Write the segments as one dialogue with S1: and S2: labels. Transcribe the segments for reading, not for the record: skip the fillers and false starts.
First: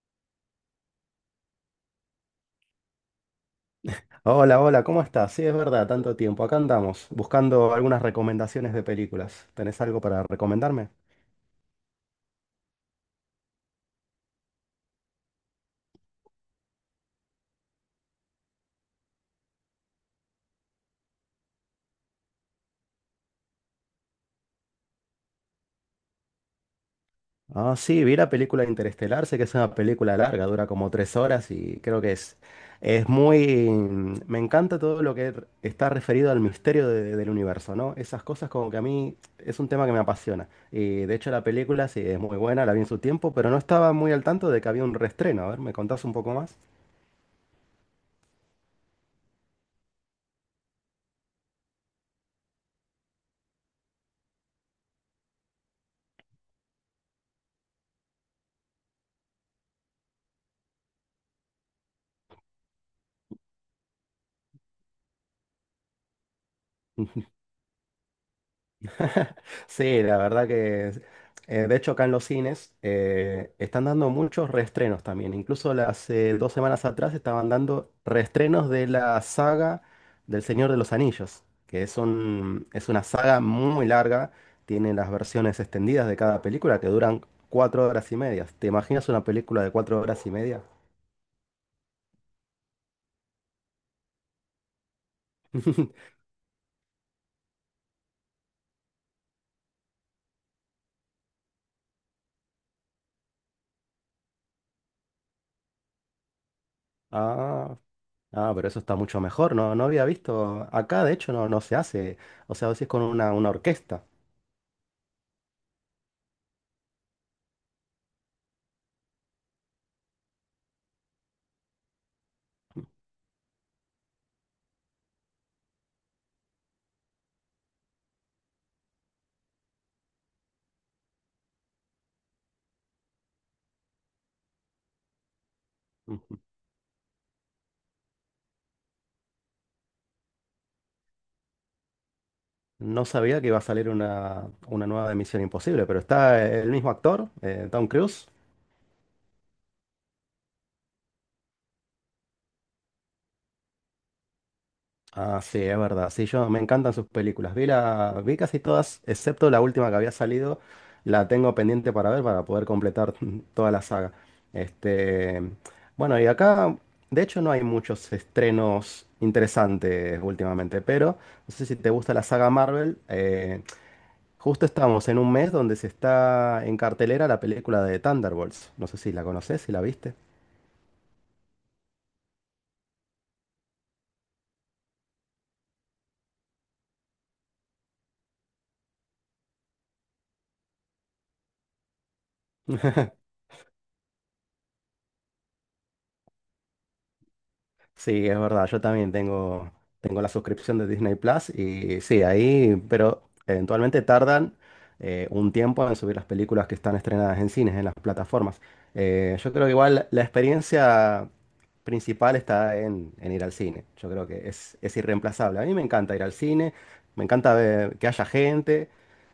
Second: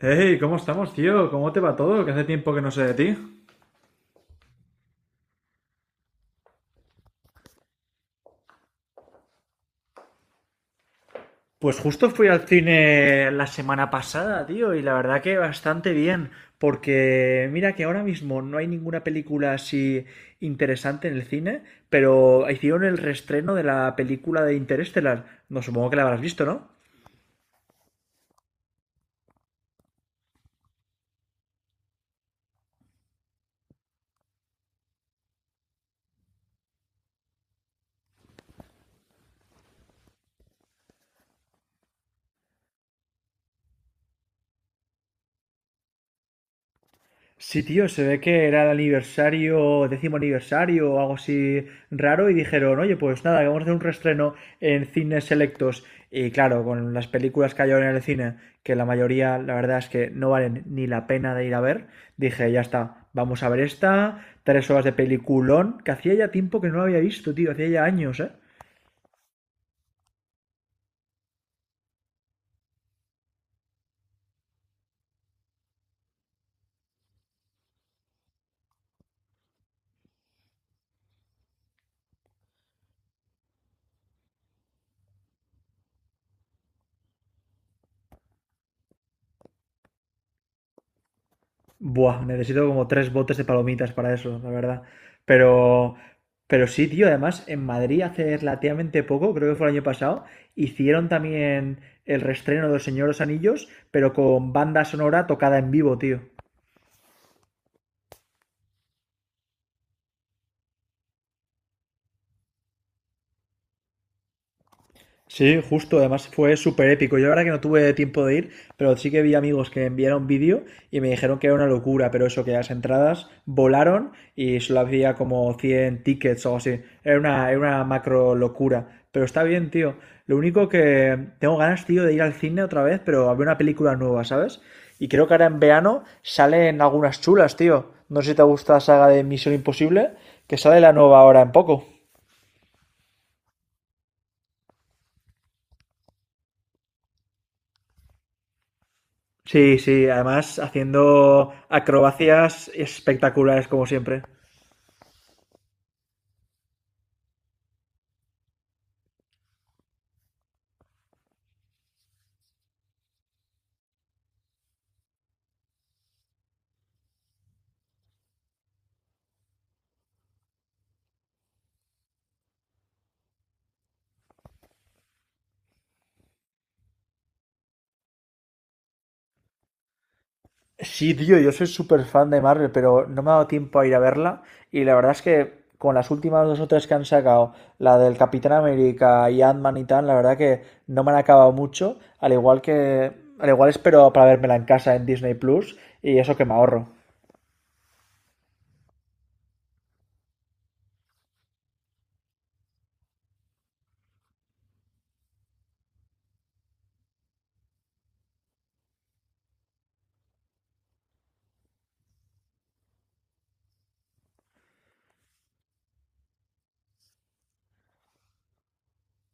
S1: Hey, ¿cómo estamos, tío? ¿Cómo te va todo? Que hace tiempo que no sé de ti.
S2: Hola, hola, ¿cómo estás? Sí, es verdad, tanto tiempo. Acá andamos, buscando algunas recomendaciones de películas. ¿Tenés algo para recomendarme?
S1: Pues justo fui al cine la semana pasada, tío, y la verdad que bastante bien, porque mira que ahora mismo no hay ninguna película así interesante en el cine, pero hicieron el reestreno de la película de Interestelar. No supongo que la habrás visto, ¿no?
S2: Ah, sí, vi la película Interestelar, sé que es una película larga, dura como 3 horas y creo que es muy... Me encanta todo lo que está referido al misterio del universo, ¿no? Esas cosas como que a mí es un tema que me apasiona. Y de hecho la película sí es muy buena, la vi en su tiempo, pero no estaba muy al tanto de que había un reestreno. A ver, ¿me contás un poco más?
S1: Sí, tío, se ve que era el aniversario, décimo aniversario o algo así raro y dijeron, oye, pues nada, que vamos a hacer un reestreno en cines selectos. Y claro, con las películas que hay ahora en el cine, que la mayoría, la verdad es que no valen ni la pena de ir a ver, dije, ya está, vamos a ver esta, 3 horas de peliculón, que hacía ya tiempo que no la había visto, tío, hacía ya años, ¿eh?
S2: Sí, la verdad que, de hecho acá en los cines están dando muchos reestrenos también. Incluso hace 2 semanas atrás estaban dando reestrenos de la saga del Señor de los Anillos, que es es una saga muy larga. Tiene las versiones extendidas de cada película que duran 4 horas y media. ¿Te imaginas una película de 4 horas y media?
S1: Buah, necesito como tres botes de palomitas para eso, la verdad. Pero, pero sí, tío, además en Madrid hace relativamente poco, creo que fue el año pasado, hicieron también el reestreno de Los Señores Anillos, pero con banda sonora tocada en vivo, tío.
S2: Ah, ah, pero eso está mucho mejor. No, no había visto. Acá, de hecho, no, no se hace. O sea, lo haces con una orquesta.
S1: Sí, justo, además fue súper épico. Yo la verdad que no tuve tiempo de ir, pero sí que vi amigos que enviaron vídeo y me dijeron que era una locura, pero eso, que las entradas volaron y solo había como 100 tickets o algo así. Era una macro locura, pero está bien, tío. Lo único que tengo ganas, tío, de ir al cine otra vez, pero a ver una película nueva, ¿sabes? Y creo que ahora en verano salen algunas chulas, tío. No sé si te gusta la saga de Misión Imposible, que sale la nueva ahora en poco.
S2: No sabía que iba a salir una nueva de Misión Imposible, pero está el mismo actor, Tom Cruise.
S1: Sí, sí, además haciendo acrobacias espectaculares como siempre.
S2: Ah, sí, es verdad. Sí, yo me encantan sus películas. Vi casi todas, excepto la última que había salido. La tengo pendiente para ver para poder completar toda la saga. Este, bueno, y acá, de hecho, no hay muchos estrenos interesantes últimamente, pero no sé si te gusta la saga Marvel. Justo estamos en un mes donde se está en cartelera la película de Thunderbolts. No sé si la conoces, si la viste.
S1: Sí, tío, yo soy súper fan de Marvel, pero no me ha dado tiempo a ir a verla. Y la verdad es que con las últimas dos o tres que han sacado, la del Capitán América y Ant-Man y tal, la verdad que no me han acabado mucho. Al igual espero para vérmela en casa en Disney Plus y eso que me ahorro.
S2: Sí, es verdad, yo también tengo la suscripción de Disney Plus y sí, ahí, pero eventualmente tardan un tiempo en subir las películas que están estrenadas en cines, en las plataformas. Yo creo que igual la experiencia principal está en ir al cine, yo creo es irreemplazable. A mí me encanta ir al cine, me encanta ver que haya gente,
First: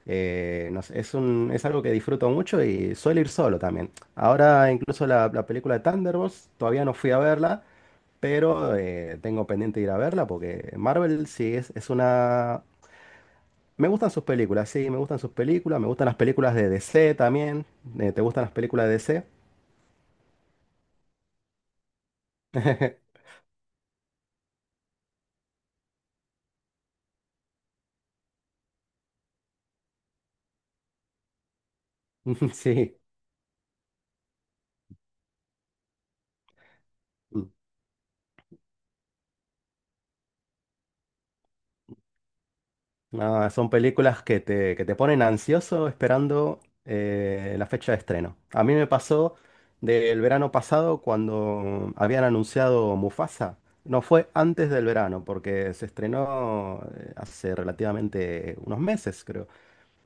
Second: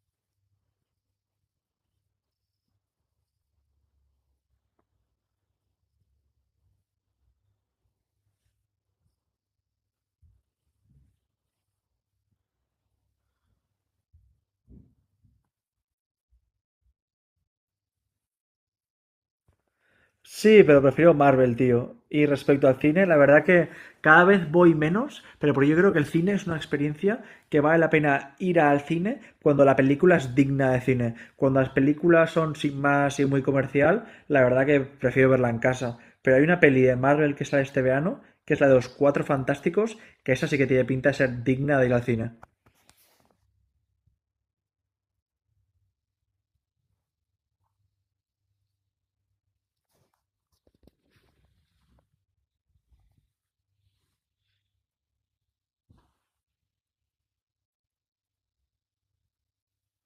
S2: no sé, es algo que disfruto mucho y suelo ir solo también. Ahora incluso la película de Thunderbolts, todavía no fui a verla. Pero tengo pendiente de ir a verla porque Marvel sí es una... Me gustan sus películas, sí, me gustan sus películas, me gustan las películas de DC también. ¿Te gustan las películas de DC?
S1: Sí, pero prefiero Marvel, tío. Y respecto al cine, la verdad que cada vez voy menos, pero porque yo creo que el cine es una experiencia que vale la pena ir al cine cuando la película es digna de cine. Cuando las películas son sin
S2: Sí.
S1: más y muy comercial, la verdad que prefiero verla en casa. Pero hay una peli de Marvel que sale este verano, que es la de los Cuatro Fantásticos, que esa sí que tiene pinta de ser digna de ir al cine.
S2: No, son películas que te ponen ansioso esperando la fecha de estreno. A mí me pasó del verano pasado cuando habían anunciado Mufasa. No fue antes del verano, porque se estrenó hace relativamente unos meses, creo.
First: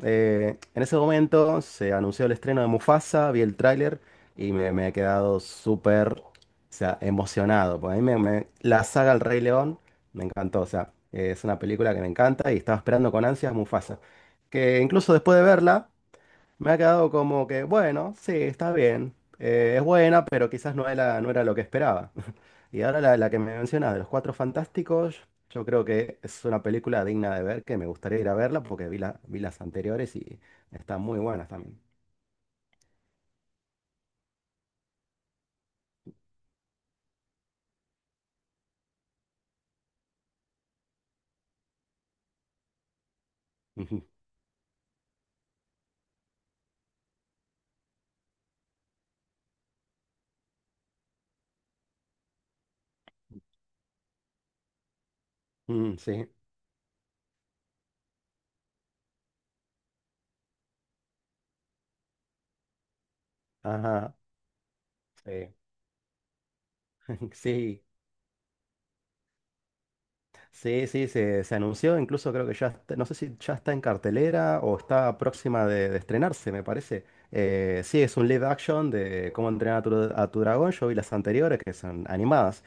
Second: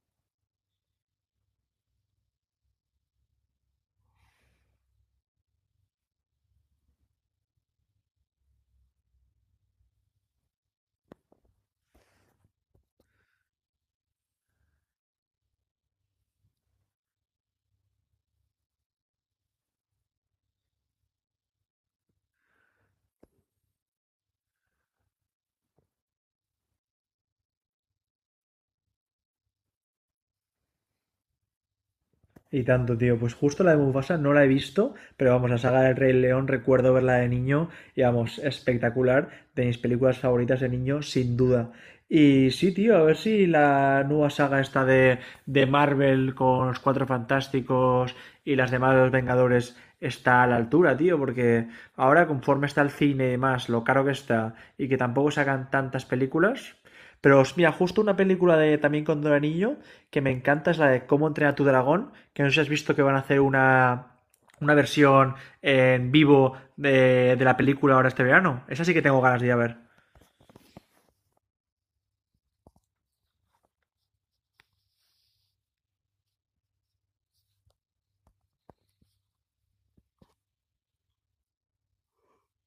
S2: En ese momento se anunció el estreno de Mufasa, vi el tráiler y me he quedado súper, o sea, emocionado. Pues a mí la saga El Rey León me encantó, o sea, es una película que me encanta y estaba esperando con ansias Mufasa. Que incluso después de verla, me ha quedado como que, bueno, sí, está bien. Es buena, pero quizás no era lo que esperaba. Y ahora la que me mencionas de Los Cuatro Fantásticos, yo creo que es una película digna de ver, que me gustaría ir a verla porque vi las anteriores y están muy buenas también.
S1: Y tanto, tío. Pues justo la de Mufasa no la he visto, pero vamos, la saga del Rey León recuerdo verla de niño y vamos, espectacular. De mis películas favoritas de niño, sin duda. Y sí, tío, a ver si la nueva saga esta de Marvel con los Cuatro Fantásticos y las demás de los Vengadores está a la altura, tío, porque ahora conforme está el cine y más, lo caro que está y que tampoco sacan
S2: Mm,
S1: tantas
S2: sí,
S1: películas, pero mira, justo una película de también con Don Anillo que me encanta es la de Cómo entrenar a tu dragón, que no sé si has visto que van a hacer
S2: ajá,
S1: una versión
S2: sí,
S1: en vivo de la
S2: sí.
S1: película ahora este verano. Esa sí que tengo ganas de ir a ver.
S2: Sí, sí, se anunció, incluso creo que ya, no sé si ya está en cartelera o está próxima de estrenarse, me parece. Sí, es un live action de cómo entrenar a a tu dragón. Yo vi las anteriores que son animadas.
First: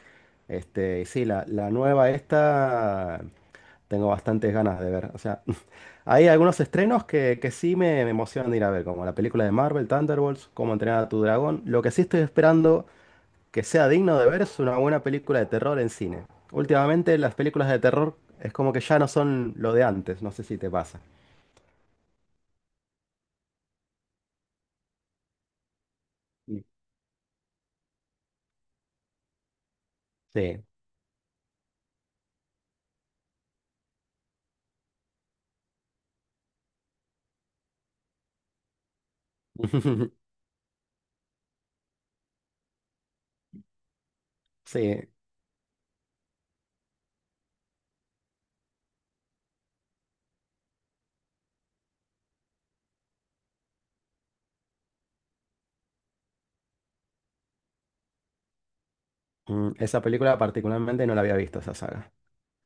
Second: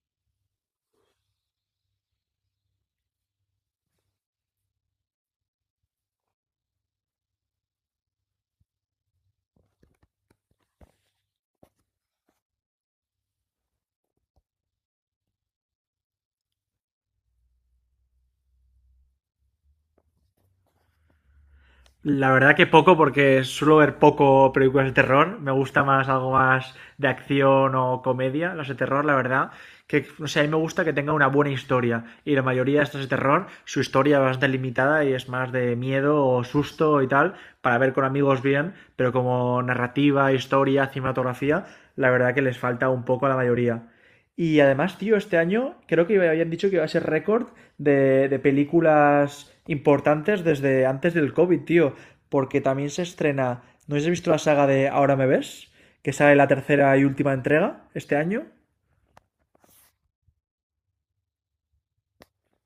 S2: Este, y sí, la nueva esta tengo bastantes ganas de ver. O sea, hay algunos estrenos que sí me emocionan de ir a ver, como la película de Marvel, Thunderbolts, cómo entrenar a tu dragón. Lo que sí estoy esperando que sea digno de ver es una buena película de terror en cine. Últimamente las películas de terror es como que ya no son lo de antes, no sé si te pasa.
S1: La verdad que poco, porque suelo ver poco películas de terror. Me gusta más algo
S2: Sí.
S1: más de acción o comedia, las de terror, la verdad. Que, no sé, a mí me
S2: Sí,
S1: gusta que tenga una buena historia. Y la mayoría de estas de terror, su historia es bastante limitada y es más de miedo o susto y tal, para ver con amigos bien, pero como narrativa, historia, cinematografía, la verdad que les falta un poco a la mayoría. Y además,
S2: sí.
S1: tío, este año creo que habían dicho que iba a ser récord de películas importantes desde antes del COVID, tío. Porque también se estrena. ¿No habéis visto la saga de Ahora me ves? Que sale la tercera y última entrega este año.
S2: Mm, esa película particularmente no la había visto, esa saga.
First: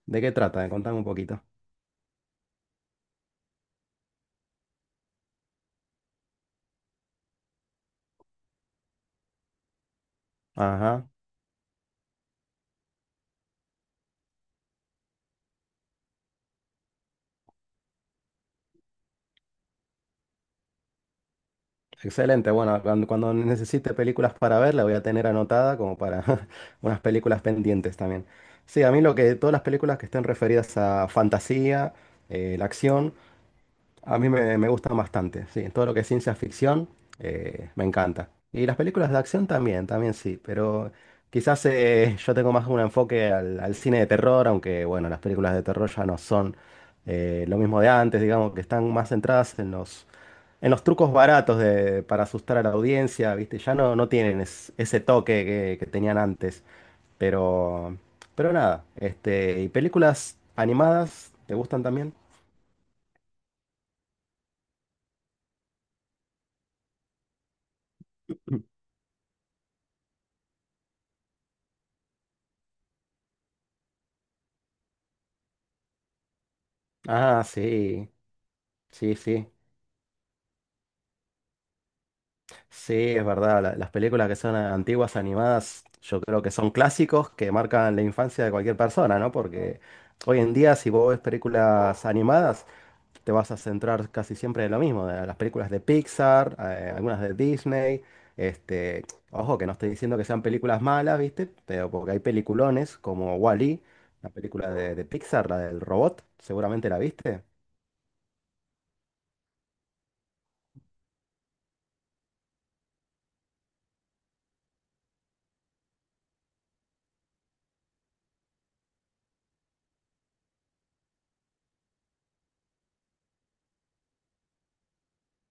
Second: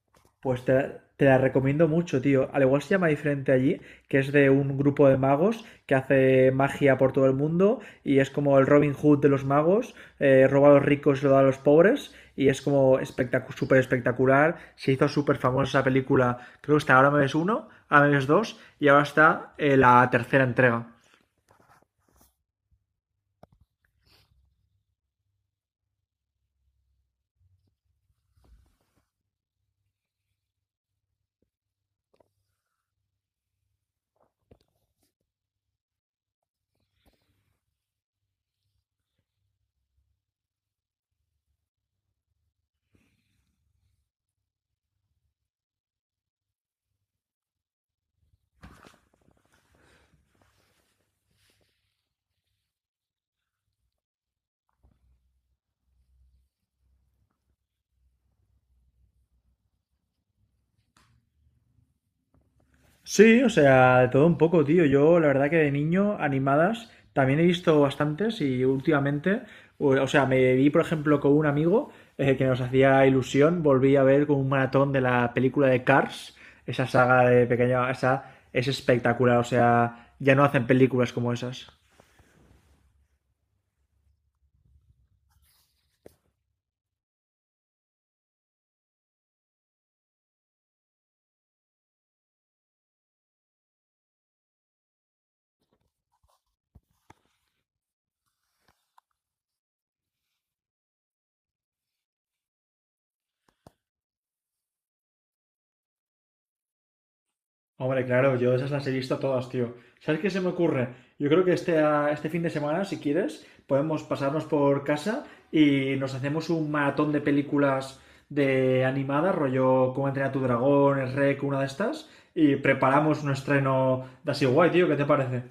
S2: ¿De qué
S1: Pues
S2: trata? Contame un
S1: te la
S2: poquito.
S1: recomiendo mucho, tío. Al igual se llama diferente allí, que es de un grupo de magos que hace magia por todo el mundo y es como el Robin Hood de los magos, roba a los
S2: Ajá.
S1: ricos y lo da a los pobres y es como súper espectacular. Se hizo súper famosa esa película. Creo que está Ahora me ves uno, Ahora me ves dos y ahora está la tercera entrega.
S2: Excelente. Bueno, cuando necesite películas para ver, la voy a tener anotada como para unas películas pendientes también. Sí, a mí lo que, todas las películas que estén referidas a fantasía, la acción. A mí me gustan bastante, sí, todo lo que es ciencia ficción me encanta. Y las películas de acción también, también sí, pero quizás yo tengo más un enfoque al cine de terror, aunque bueno, las películas de terror ya no son lo mismo de antes, digamos que están más centradas en en los trucos baratos de, para asustar a la audiencia, ¿viste? Ya no, no tienen ese toque que tenían antes, pero, pero nada, este, ¿y películas animadas te gustan también?
S1: Sí, o sea, de todo un poco, tío. Yo, la verdad que de niño, animadas, también he visto bastantes y últimamente, o sea, me vi, por ejemplo, con un amigo que nos hacía ilusión, volví a ver con un maratón de la película de Cars, esa saga
S2: Ah,
S1: de pequeña,
S2: sí.
S1: esa es
S2: Sí,
S1: espectacular, o
S2: sí,
S1: sea, ya no hacen películas como esas.
S2: sí, es verdad. Las películas que son antiguas animadas, yo creo que son clásicos que marcan la infancia de cualquier persona, ¿no? Porque hoy en día, si vos ves películas animadas, te vas a centrar casi siempre en lo mismo, de las películas de Pixar, algunas de Disney. Este, ojo, que no estoy diciendo que sean películas malas, ¿viste? Pero porque hay peliculones como Wall-E, la película de Pixar, la del robot, seguramente la viste.
S1: Hombre, claro, yo esas las he visto todas, tío. ¿Sabes qué se me ocurre? Yo creo que este fin de semana, si quieres, podemos pasarnos por casa y nos hacemos un maratón de películas de animadas, rollo Cómo entrenar a tu dragón, el Rec, una de estas, y preparamos un estreno de así guay, tío. ¿Qué te parece?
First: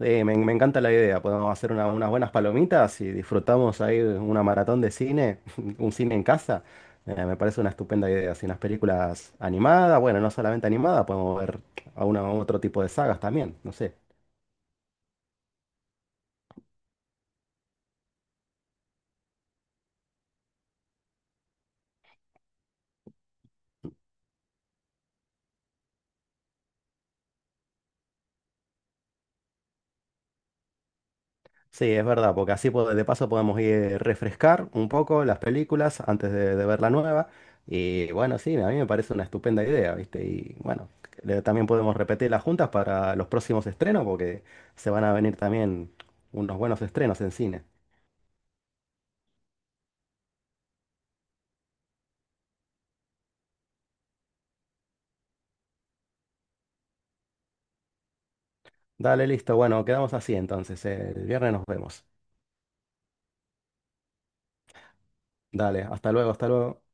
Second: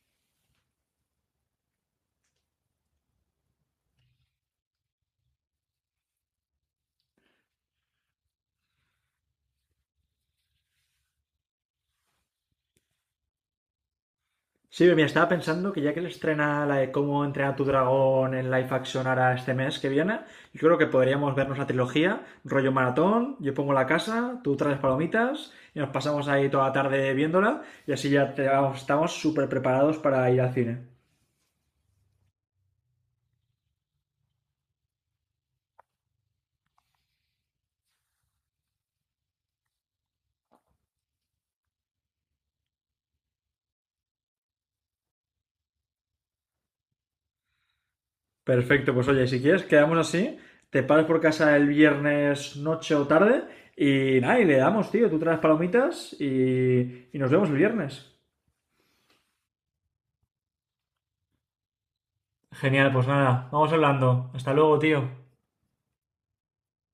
S2: Me encanta la idea. Podemos hacer unas buenas palomitas y disfrutamos ahí de una maratón de cine, un cine en casa. Me parece una estupenda idea. Así unas películas animadas, bueno, no solamente animadas, podemos ver a otro tipo de sagas también. No sé.
S1: Sí, mira, estaba pensando que ya que le estrena la de Cómo entrenar a tu dragón en live action ahora este mes que viene, yo creo que podríamos vernos la trilogía, rollo maratón, yo pongo la casa, tú traes palomitas y nos pasamos ahí toda la tarde viéndola y así ya vamos, estamos súper preparados para ir al cine.
S2: Sí, es verdad, porque así de paso podemos ir refrescar un poco las películas antes de ver la nueva. Y bueno, sí, a mí me parece una estupenda idea, ¿viste? Y bueno, también podemos repetirlas juntas para los próximos estrenos, porque se van a venir también unos buenos estrenos en cine.
S1: Perfecto, pues oye, si quieres quedamos así, te paras por casa el viernes noche o tarde y nada, y le damos, tío, tú traes palomitas y nos vemos el viernes.
S2: Dale, listo, bueno, quedamos así entonces. El viernes nos vemos.
S1: Genial, pues nada, vamos hablando. Hasta luego, tío.
S2: Dale, hasta luego, hasta luego.